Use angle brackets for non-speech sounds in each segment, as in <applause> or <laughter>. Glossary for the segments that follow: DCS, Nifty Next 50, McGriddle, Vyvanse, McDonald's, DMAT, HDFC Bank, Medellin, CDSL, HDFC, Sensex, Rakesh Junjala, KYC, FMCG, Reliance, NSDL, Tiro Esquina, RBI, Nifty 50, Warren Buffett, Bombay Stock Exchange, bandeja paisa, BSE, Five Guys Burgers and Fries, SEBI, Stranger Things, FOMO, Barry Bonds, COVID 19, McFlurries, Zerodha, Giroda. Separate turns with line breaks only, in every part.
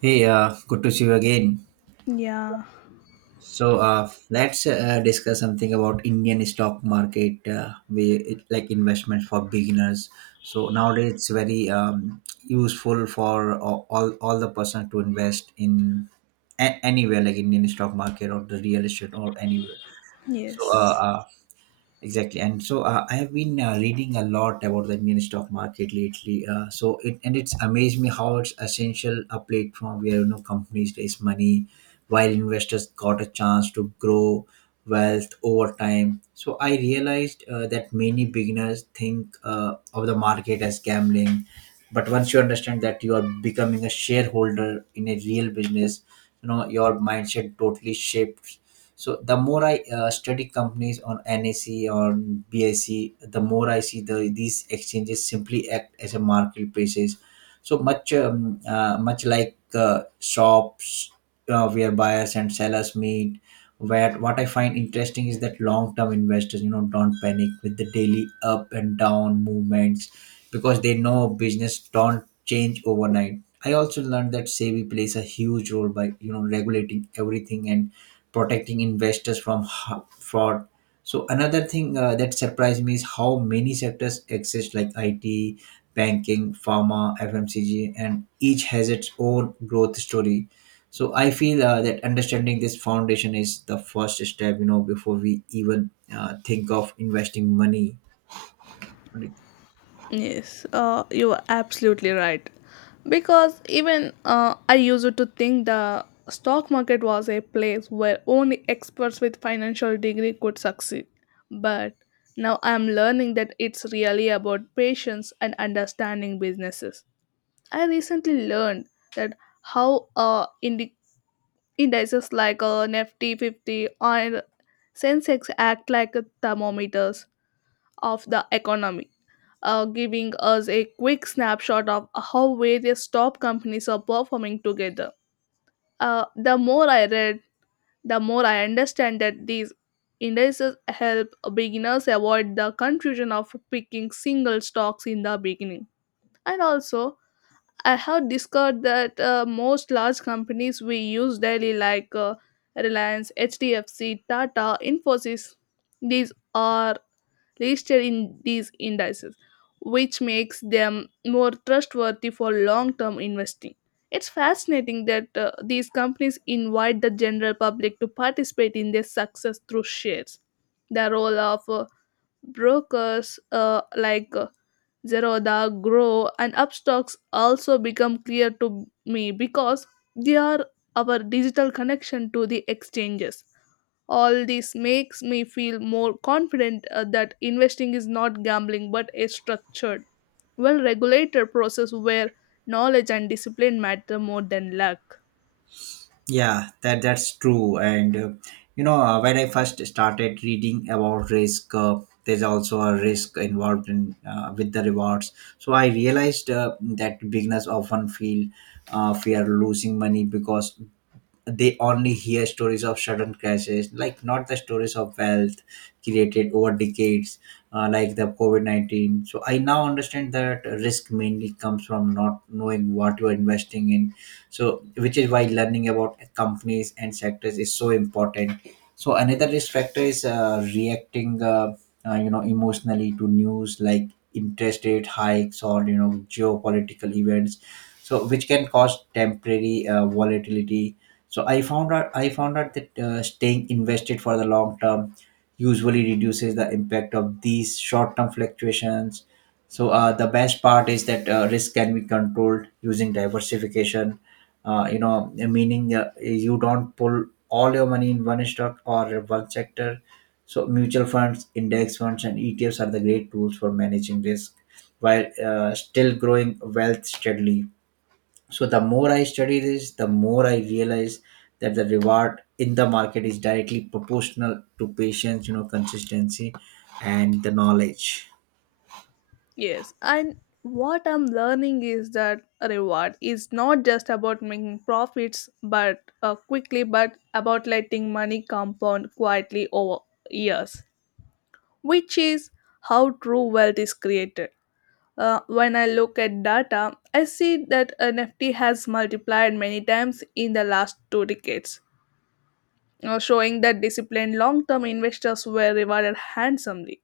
Hey, good to see you again.
Yeah,
Let's discuss something about Indian stock market, like investments for beginners. So nowadays it's very useful for all the person to invest in anywhere like Indian stock market or the real estate or anywhere. So uh,
yes,
uh, Exactly, and so I have been reading a lot about the Indian stock market lately. So it and it's amazed me how it's essential a platform where you know companies raise money, while investors got a chance to grow wealth over time. So I realized that many beginners think of the market as gambling, but once you understand that you are becoming a shareholder in a real business, you know your mindset totally shapes. So the more I study companies on NSE or BSE, the more I see these exchanges simply act as a marketplaces. So much like shops, where buyers and sellers meet. Where what I find interesting is that long-term investors, you know, don't panic with the daily up and down movements because they know business don't change overnight. I also learned that SEBI plays a huge role by you know regulating everything and protecting investors from fraud. So another thing that surprised me is how many sectors exist like IT, banking, pharma, FMCG, and each has its own growth story. So I feel that understanding this foundation is the first step, you know, before we even think of investing money.
yes, you are absolutely right. Because even I used to think the stock market was a place where only experts with financial degree could succeed. But now I'm learning that it's really about patience and understanding businesses. I recently learned that how indices like Nifty 50 or Sensex act like thermometers of the economy, giving us a quick snapshot of how various top companies are performing together. The more I read, the more I understand that these indices help beginners avoid the confusion of picking single stocks in the beginning. And also, I have discovered that most large companies we use daily, like Reliance, HDFC, Tata, Infosys, these are listed in these indices, which makes them more trustworthy for long term investing. It's fascinating that these companies invite the general public to participate in their success through shares. The role of brokers like Zerodha, Grow, and Upstocks also become clear to me because they are our digital connection to the exchanges. All this makes me feel more confident that investing is not gambling but a structured, well regulated process where knowledge and discipline matter more than luck.
Yeah, that's true. And you know, when I first started reading about risk, there's also a risk involved in with the rewards. So I realized that beginners often feel fear losing money because they only hear stories of sudden crashes, like not the stories of wealth created over decades, like the COVID-19. So I now understand that risk mainly comes from not knowing what you're investing in. So, which is why learning about companies and sectors is so important. So, another risk factor is reacting, you know, emotionally to news like interest rate hikes or you know geopolitical events, so which can cause temporary volatility. So I found out that staying invested for the long term usually reduces the impact of these short term fluctuations. So the best part is that risk can be controlled using diversification, you know, meaning you don't pull all your money in one stock or one sector. So mutual funds, index funds, and ETFs are the great tools for managing risk while still growing wealth steadily. So the more I study this, the more I realize that the reward in the market is directly proportional to patience, you know, consistency and the knowledge.
Yes, and what I'm learning is that reward is not just about making profits but quickly but about letting money compound quietly over years, which is how true wealth is created. When I look at data, I see that NFT has multiplied many times in the last two decades, showing that disciplined long term investors were rewarded handsomely.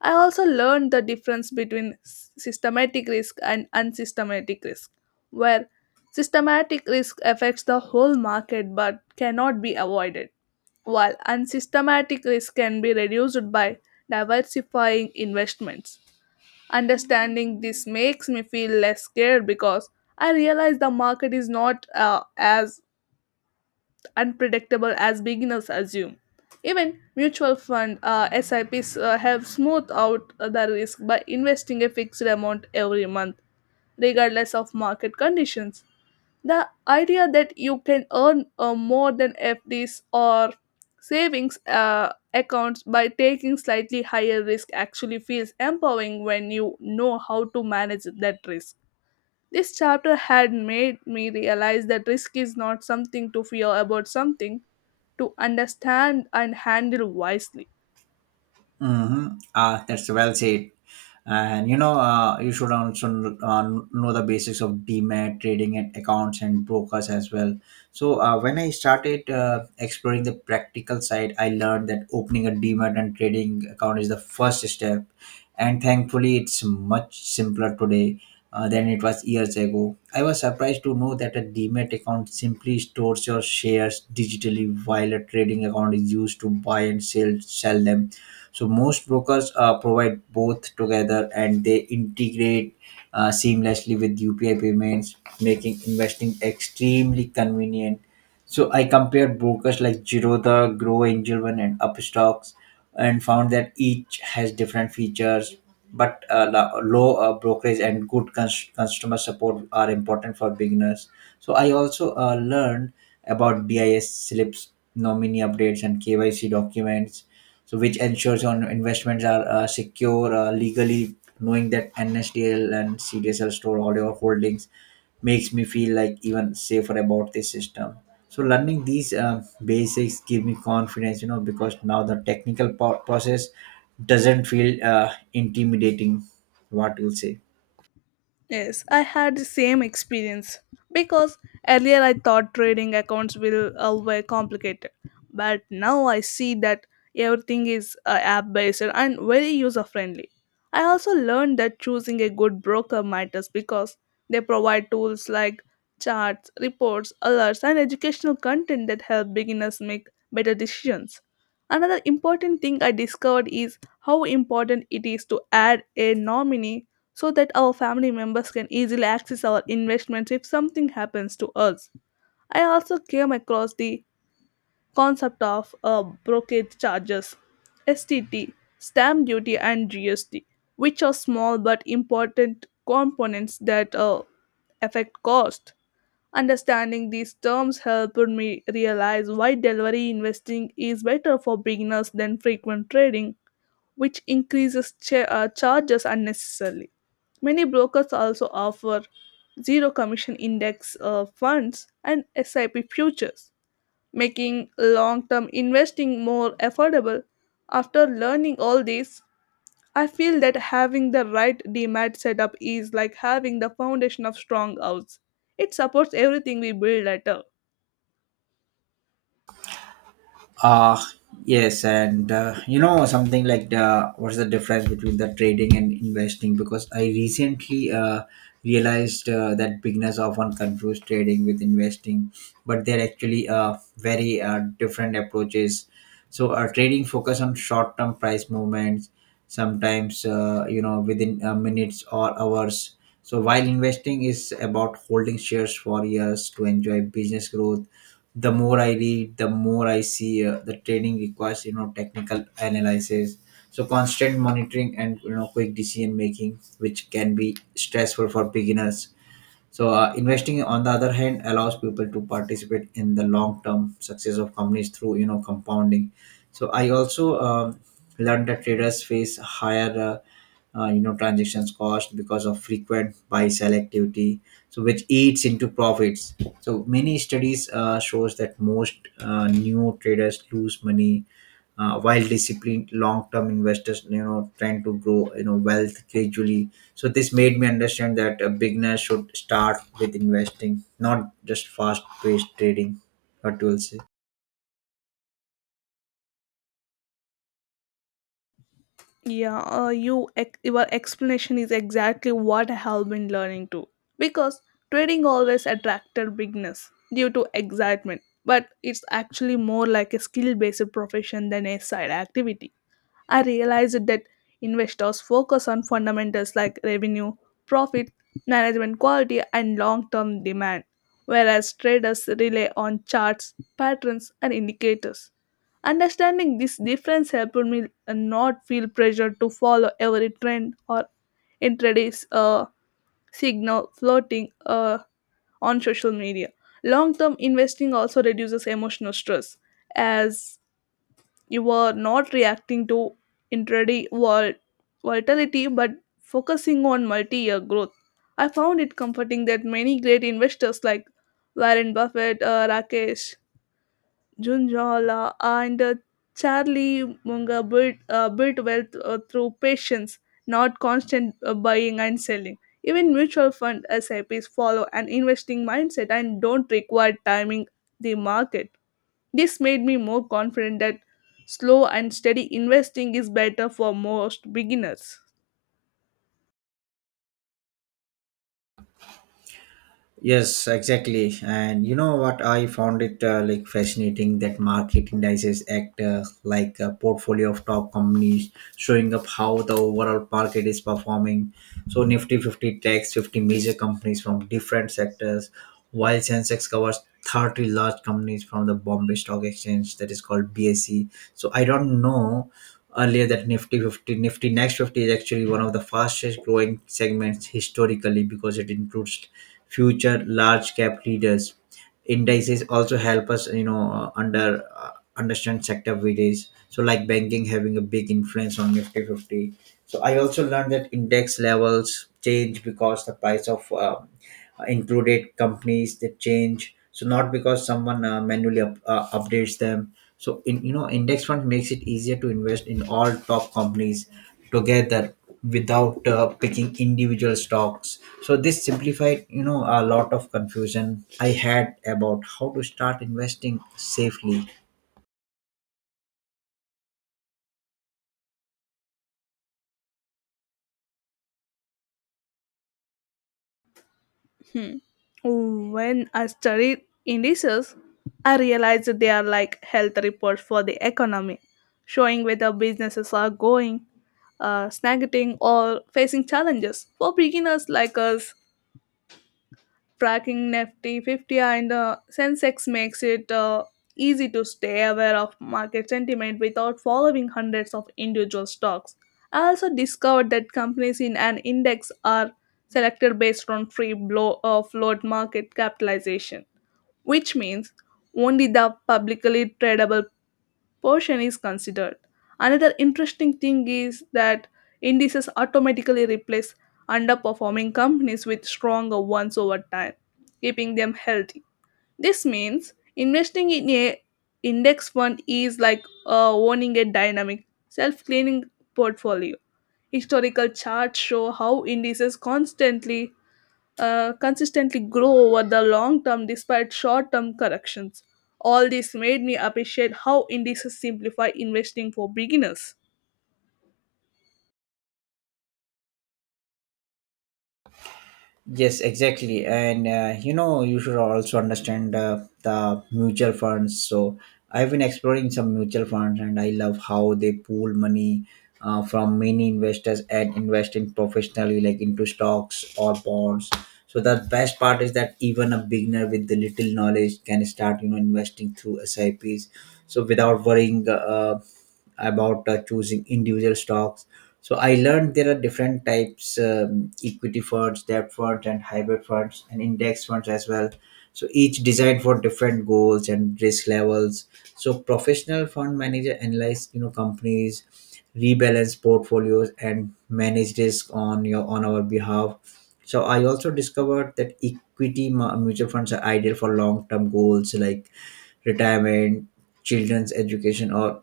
I also learned the difference between systematic risk and unsystematic risk, where systematic risk affects the whole market but cannot be avoided, while unsystematic risk can be reduced by diversifying investments. Understanding this makes me feel less scared because I realize the market is not as unpredictable as beginners assume. Even mutual fund SIPs have smoothed out the risk by investing a fixed amount every month, regardless of market conditions. The idea that you can earn more than FDs or savings accounts by taking slightly higher risk actually feels empowering when you know how to manage that risk. This chapter had made me realize that risk is not something to fear about something to understand and handle wisely.
Mm-hmm. Ah, that's well said. And you know, you should also know the basics of DMAT trading and accounts and brokers as well. So when I started exploring the practical side, I learned that opening a DMAT and trading account is the first step, and thankfully, it's much simpler today. Than it was years ago. I was surprised to know that a DMAT account simply stores your shares digitally while a trading account is used to buy and sell them. So most brokers provide both together and they integrate seamlessly with UPI payments, making investing extremely convenient. So I compared brokers like Giroda, Grow Angel One, and Upstocks, and found that each has different features. But low brokerage and good customer support are important for beginners. So I also learned about DIs slips, nominee updates, and KYC documents, so which ensures on investments are secure legally. Knowing that NSDL and CDSL store all your holdings makes me feel like even safer about this system. So learning these basics give me confidence, you know, because now the technical process doesn't feel intimidating. What you'll say?
Yes, I had the same experience because earlier I thought trading accounts will were complicated, but now I see that everything is app based and very user friendly. I also learned that choosing a good broker matters because they provide tools like charts, reports, alerts, and educational content that help beginners make better decisions. Another important thing I discovered is how important it is to add a nominee so that our family members can easily access our investments if something happens to us. I also came across the concept of brokerage charges, STT, stamp duty, and GST, which are small but important components that affect cost. Understanding these terms helped me realize why delivery investing is better for beginners than frequent trading which increases charges unnecessarily. Many brokers also offer zero commission index funds and SIP futures, making long term investing more affordable. After learning all this, I feel that having the right DMAT setup is like having the foundation of strong house. It supports everything we build later.
Uh, yes, and you know something like the what's the difference between the trading and investing? Because I recently realized that beginners often confuse trading with investing, but they're actually very different approaches. So, trading focus on short-term price movements, sometimes you know within minutes or hours. So, while investing is about holding shares for years to enjoy business growth. The more I read, the more I see the training requires you know technical analysis, so constant monitoring and you know quick decision making, which can be stressful for beginners. So, investing, on the other hand, allows people to participate in the long-term success of companies through, you know, compounding. So, I also learned that traders face higher, you know, transactions cost because of frequent buy selectivity, so which eats into profits. So, many studies shows that most new traders lose money, while disciplined long-term investors, you know, trying to grow, you know, wealth gradually. So this made me understand that a beginner should start with investing, not just fast paced trading. What you will say?
Your explanation is exactly what I have been learning too. Because trading always attracted beginners due to excitement, but it's actually more like a skill-based profession than a side activity. I realized that investors focus on fundamentals like revenue, profit, management quality, and long-term demand, whereas traders rely on charts, patterns, and indicators. Understanding this difference helped me not feel pressure to follow every trend or intraday signal floating on social media. Long term investing also reduces emotional stress as you are not reacting to intraday volatility but focusing on multi year growth. I found it comforting that many great investors like Warren Buffett, Rakesh Junjala, and Charlie munga built wealth through patience, not constant buying and selling. Even mutual fund SIPs follow an investing mindset and don't require timing the market. This made me more confident that slow and steady investing is better for most beginners.
Yes, exactly. And you know what? I found it like fascinating that market indices act like a portfolio of top companies, showing up how the overall market is performing. So Nifty 50 takes 50 major companies from different sectors, while Sensex covers 30 large companies from the Bombay Stock Exchange that is called BSE. So I don't know earlier that Nifty 50, Nifty Next 50 is actually one of the fastest growing segments historically because it includes future large cap leaders. Indices also help us, you know, understand sector videos. So like banking having a big influence on Nifty 50. So I also learned that index levels change because the price of included companies that change, so not because someone manually updates them. So in you know index fund makes it easier to invest in all top companies together without picking individual stocks. So this simplified, you know, a lot of confusion I had about how to start investing safely.
Hmm. When I studied indices, I realized they are like health reports for the economy, showing whether businesses are going, stagnating, or facing challenges. For beginners like us, tracking Nifty 50 and the Sensex makes it easy to stay aware of market sentiment without following hundreds of individual stocks. I also discovered that companies in an index are selected based on float market capitalization, which means only the publicly tradable portion is considered. Another interesting thing is that indices automatically replace underperforming companies with stronger ones over time, keeping them healthy. This means investing in a index fund is like owning a dynamic, self-cleaning portfolio. Historical charts show how indices constantly consistently grow over the long term despite short term corrections. All this made me appreciate how indices simplify investing for beginners.
Yes, exactly. And you know, you should also understand the mutual funds. So I've been exploring some mutual funds and I love how they pool money from many investors and investing professionally, like into stocks or bonds. So the best part is that even a beginner with the little knowledge can start, you know, investing through SIPs. So without worrying about choosing individual stocks. So I learned there are different types: equity funds, debt funds, and hybrid funds, and index funds as well. So each designed for different goals and risk levels. So professional fund manager analyze you know companies, rebalance portfolios, and manage risk on your on our behalf. So I also discovered that equity mutual funds are ideal for long term goals like retirement, children's education, or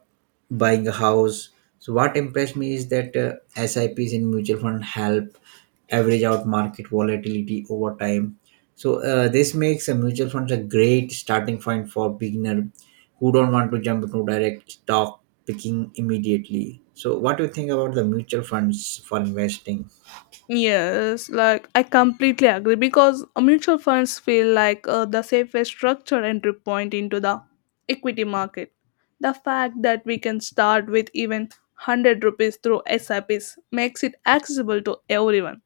buying a house. So what impressed me is that SIPs in mutual fund help average out market volatility over time. So this makes a mutual funds a great starting point for beginner who don't want to jump into direct stock picking immediately. So what do you think about the mutual funds for investing?
Yes, like I completely agree because mutual funds feel like the safest structure entry point into the equity market. The fact that we can start with even 100 rupees through SIPs makes it accessible to everyone.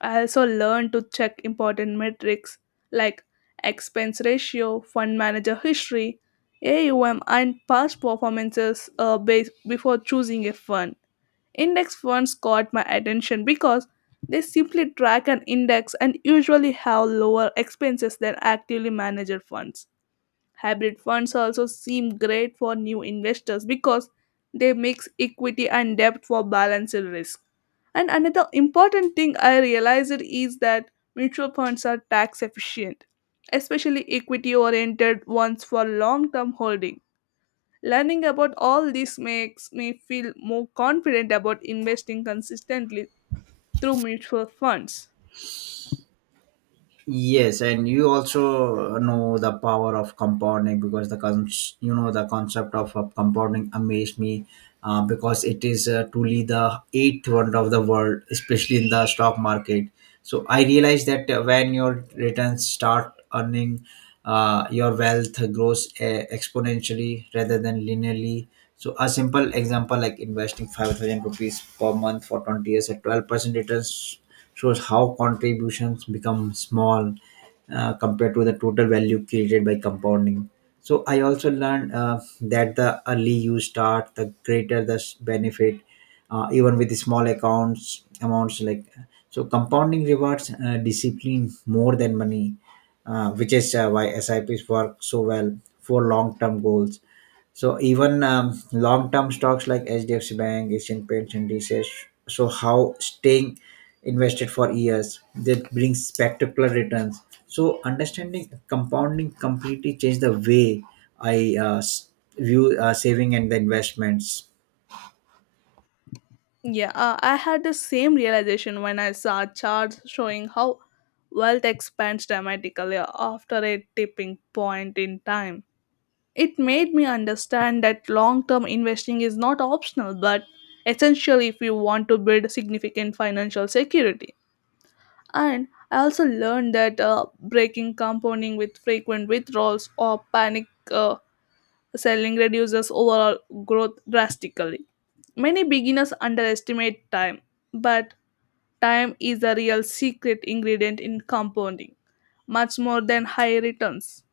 I also learned to check important metrics like expense ratio, fund manager history, AUM, and past performances base before choosing a fund. Index funds caught my attention because they simply track an index and usually have lower expenses than actively managed funds. Hybrid funds also seem great for new investors because they mix equity and debt for balanced risk. And another important thing I realized is that mutual funds are tax efficient, especially equity oriented ones for long term holding. Learning about all this makes me feel more confident about investing consistently through mutual funds.
Yes, and you also know the power of compounding because the you know the concept of compounding amazed me because it is truly the eighth wonder of the world, especially in the stock market. So I realized that when your returns start earning, your wealth grows exponentially rather than linearly. So a simple example like investing 5,000 rupees per month for 20 years at 12% returns shows how contributions become small compared to the total value created by compounding. So I also learned that the early you start, the greater the benefit, even with the small accounts amounts like. So compounding rewards discipline more than money, which is why SIPs work so well for long-term goals. So even long-term stocks like HDFC Bank, Asian Paints, and DCS show how staying invested for years that brings spectacular returns. So understanding compounding completely changed the way I view saving and the investments.
Yeah, I had the same realization when I saw charts showing how wealth expands dramatically after a tipping point in time. It made me understand that long term investing is not optional but essential if you want to build significant financial security. And I also learned that breaking compounding with frequent withdrawals or panic. Selling reduces overall growth drastically. Many beginners underestimate time, but time is the real secret ingredient in compounding, much more than high returns.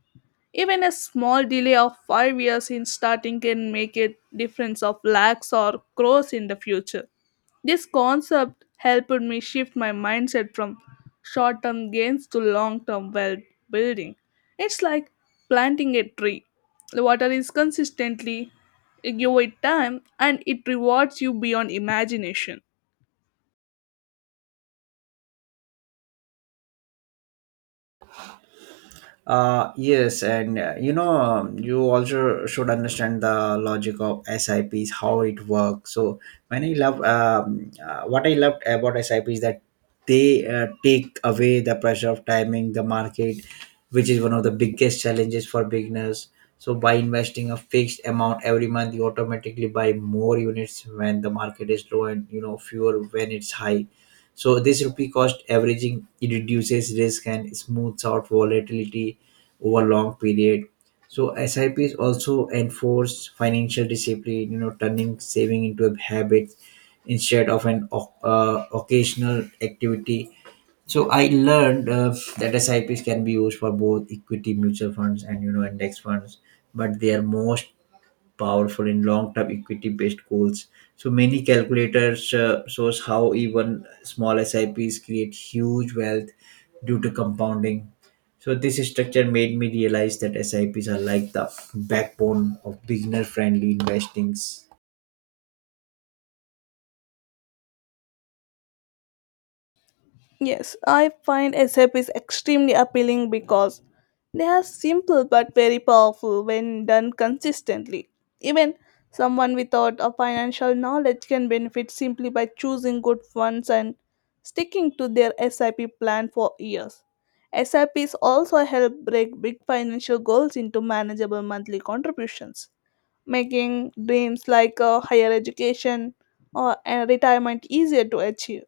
Even a small delay of 5 years in starting can make a difference of lakhs or crores in the future. This concept helped me shift my mindset from short term gains to long term wealth building. It's like planting a tree. The water is consistently, you give it time, and it rewards you beyond imagination.
Yes, and you know, you also should understand the logic of SIPs, how it works. So, when I love what I loved about SIPs that they take away the pressure of timing the market, which is one of the biggest challenges for beginners. So, by investing a fixed amount every month, you automatically buy more units when the market is low and you know fewer when it's high. So this rupee cost averaging it reduces risk and smooths out volatility over long period. So SIPs also enforce financial discipline, you know, turning saving into a habit instead of an occasional activity. So I learned that SIPs can be used for both equity mutual funds and you know index funds, but they are most powerful in long-term equity-based goals. So many calculators shows how even small SIPs create huge wealth due to compounding. So this structure made me realize that SIPs are like the backbone of beginner-friendly investings.
Yes, I find SAP is extremely appealing because they are simple but very powerful when done consistently. Even someone without a financial knowledge can benefit simply by choosing good funds and sticking to their SIP plan for years. SIPs also help break big financial goals into manageable monthly contributions, making dreams like a higher education or a retirement easier to achieve.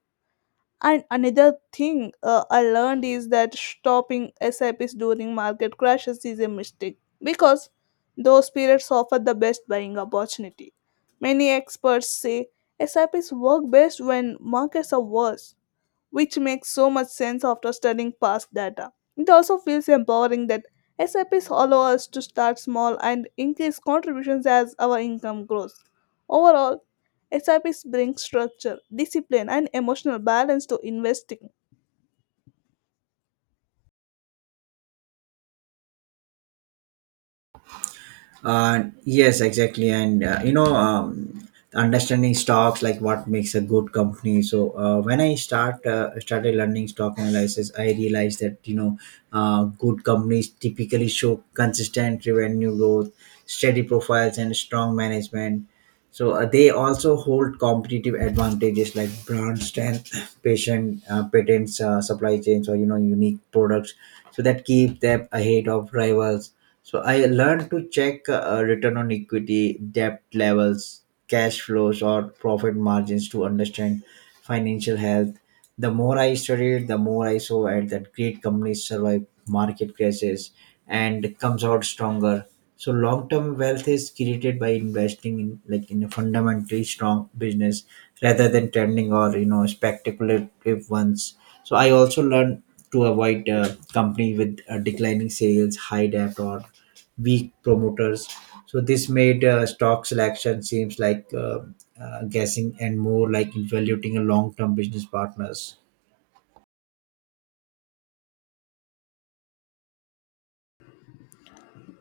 And another thing I learned is that stopping SIPs during market crashes is a mistake because those periods offer the best buying opportunity. Many experts say SIPs work best when markets are worse, which makes so much sense after studying past data. It also feels empowering that SIPs allow us to start small and increase contributions as our income grows. Overall, SIPs bring structure, discipline, and emotional balance to investing.
Yes, exactly, and you know, understanding stocks like what makes a good company. So when I started learning stock analysis, I realized that you know, good companies typically show consistent revenue growth, steady profiles, and strong management. So they also hold competitive advantages like brand strength, <coughs> <clears throat> patient patents, supply chains, or you know, unique products, so that keep them ahead of rivals. So I learned to check return on equity, debt levels, cash flows, or profit margins to understand financial health. The more I studied, the more I saw at that great companies survive market crashes and comes out stronger. So long-term wealth is created by investing in like in a fundamentally strong business rather than trending or you know speculative ones. So I also learned to avoid company with declining sales, high debt, or weak promoters. So this made stock selection seems like guessing and more like evaluating a long-term business partners.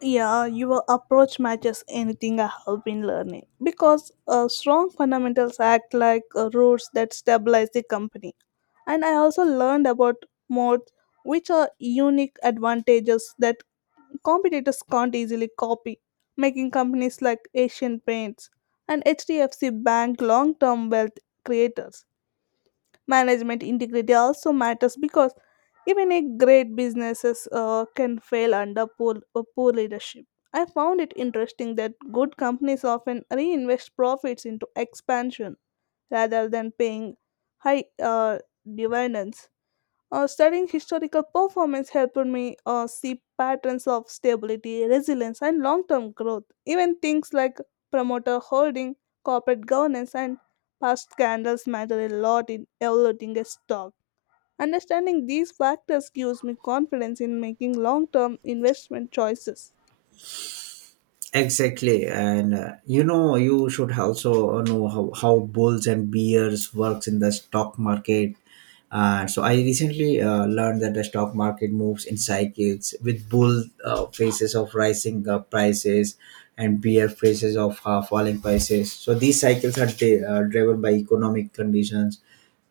Yeah, your approach matches anything I have been learning because strong fundamentals act like roots that stabilize the company. And I also learned about modes which are unique advantages that competitors can't easily copy, making companies like Asian Paints and HDFC Bank long-term wealth creators. Management integrity also matters because even a great businesses can fail under poor, poor leadership. I found it interesting that good companies often reinvest profits into expansion rather than paying high uh, dividends. Uh, studying historical performance helped me see patterns of stability, resilience, and long term growth. Even things like promoter holding, corporate governance, and past scandals matter a lot in evaluating a stock. Understanding these factors gives me confidence in making long term investment choices.
Exactly, and you know you should also know how bulls and bears works in the stock market. So I recently learned that the stock market moves in cycles with bull phases of rising prices and bear phases of falling prices. So these cycles are driven by economic conditions,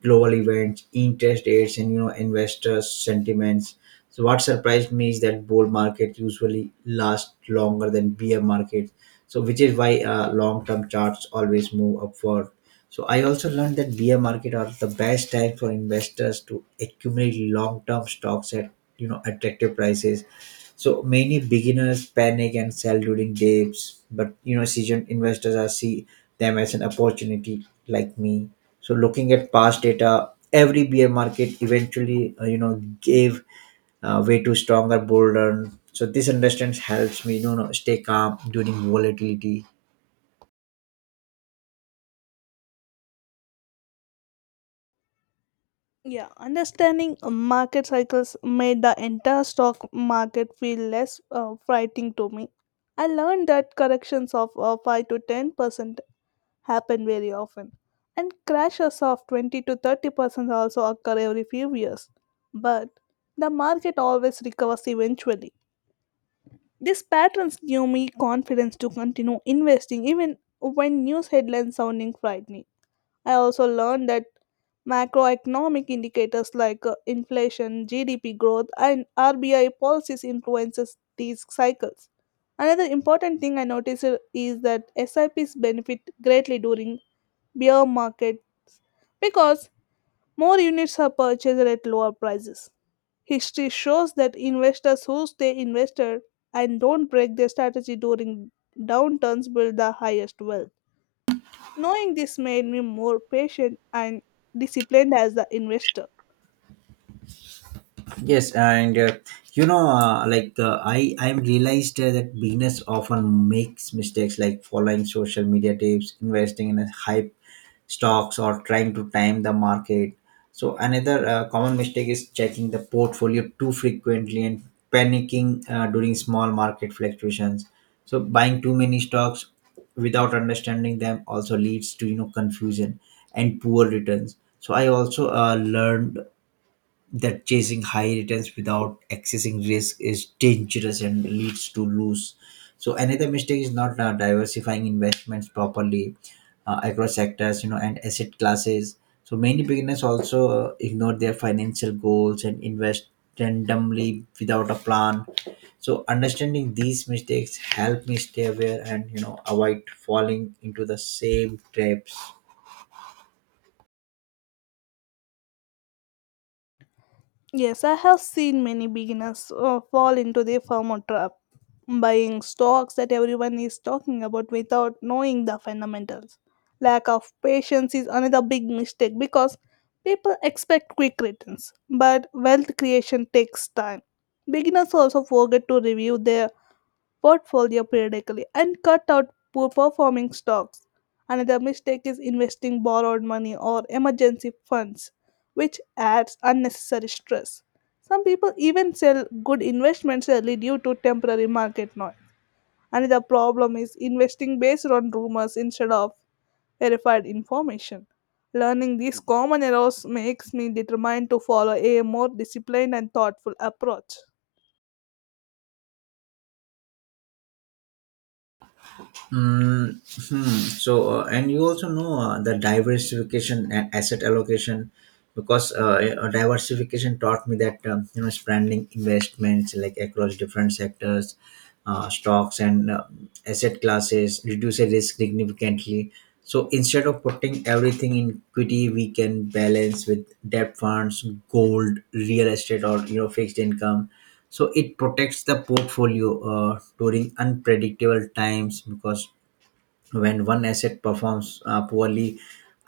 global events, interest rates, and you know investors' sentiments. So what surprised me is that bull markets usually last longer than bear markets, so which is why long-term charts always move upward. So I also learned that bear market are the best time for investors to accumulate long-term stocks at you know attractive prices, so many beginners panic and sell during dips, but you know, seasoned investors are see them as an opportunity, like me. So looking at past data, every bear market eventually, you know, gave way to stronger bull run. So this understanding helps me, you know, stay calm during volatility.
Yeah, understanding market cycles made the entire stock market feel less frightening to me. I learned that corrections of 5 to 10% happen very often, and crashes of 20 to 30% also occur every few years. But the market always recovers eventually. These patterns give me confidence to continue investing even when news headlines sounding frightening. I also learned that macroeconomic indicators like inflation, GDP growth, and RBI policies influences these cycles. Another important thing I noticed is that SIPs benefit greatly during beer markets because more units are purchased at lower prices. History shows that investors who stay invested and don't break their strategy during downturns build the highest wealth. Knowing this made me more patient and disciplined as an investor.
Yes, and you know, I'm realized that beginners often makes mistakes like following social media tips, investing in a hype stocks, or trying to time the market. So another common mistake is checking the portfolio too frequently and panicking during small market fluctuations. So buying too many stocks without understanding them also leads to you know confusion and poor returns. So I also learned that chasing high returns without accessing risk is dangerous and leads to lose. So another mistake is not diversifying investments properly across sectors, you know, and asset classes. So many beginners also ignore their financial goals and invest randomly without a plan. So understanding these mistakes help me stay aware and you know avoid falling into the same traps.
Yes, I have seen many beginners fall into the FOMO trap, buying stocks that everyone is talking about without knowing the fundamentals. Lack of patience is another big mistake because people expect quick returns, but wealth creation takes time. Beginners also forget to review their portfolio periodically and cut out poor performing stocks. Another mistake is investing borrowed money or emergency funds, which adds unnecessary stress. Some people even sell good investments early due to temporary market noise. Another problem is investing based on rumors instead of verified information. Learning these common errors makes me determined to follow a more disciplined and thoughtful approach.
Mm, hmm. So, and you also know the diversification and asset allocation because diversification taught me that you know spreading investments like across different sectors, stocks and asset classes reduces risk significantly. So instead of putting everything in equity, we can balance with debt funds, gold, real estate, or you know fixed income, so it protects the portfolio during unpredictable times because when one asset performs poorly,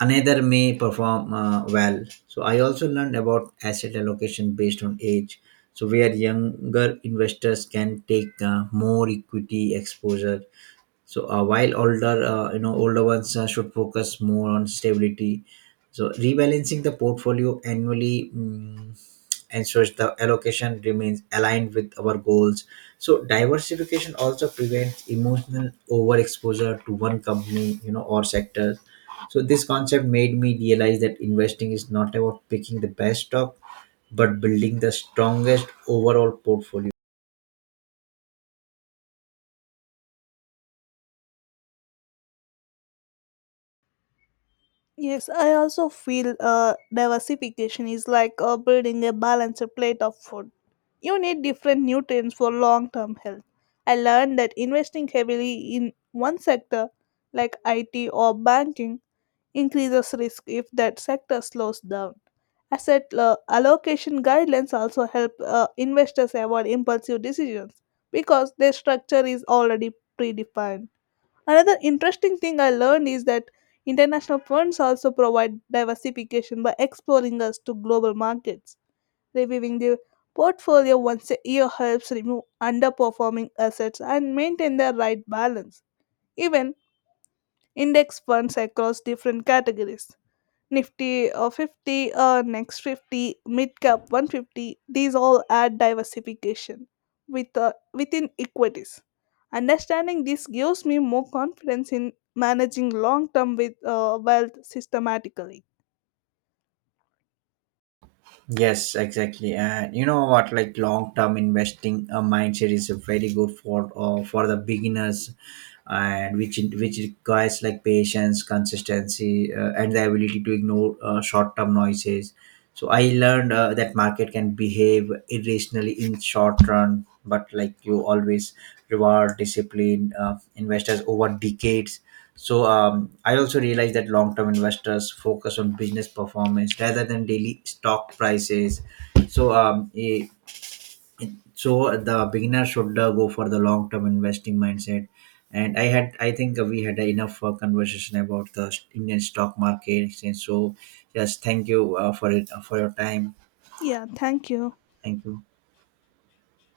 another may perform well. So I also learned about asset allocation based on age, so where younger investors can take more equity exposure, so while older you know older ones should focus more on stability. So rebalancing the portfolio annually ensures the allocation remains aligned with our goals. So diversification also prevents emotional overexposure to one company you know or sector. So this concept made me realize that investing is not about picking the best stock but building the strongest overall portfolio.
Yes, I also feel diversification is like building a balanced plate of food. You need different nutrients for long term health. I learned that investing heavily in one sector, like IT or banking, increases risk if that sector slows down. Asset allocation guidelines also help investors avoid impulsive decisions because their structure is already predefined. Another interesting thing I learned is that international funds also provide diversification by exposing us to global markets. Reviewing the portfolio once a year helps remove underperforming assets and maintain the right balance. Even index funds across different categories Nifty 50, next 50, mid cap 150, these all add diversification within equities. Understanding this gives me more confidence in managing long term with wealth systematically.
Yes, exactly. And you know what? Like long term investing mindset is very good for the beginners, and which requires like patience, consistency, and the ability to ignore short term noises. So I learned that market can behave irrationally in short run, but like you always reward discipline investors over decades. So I also realized that long-term investors focus on business performance rather than daily stock prices. So um, eh, so the beginner should go for the long-term investing mindset. And I think we had enough conversation about the Indian stock market. So yes, thank you for your time.
Yeah, thank you.
Thank you.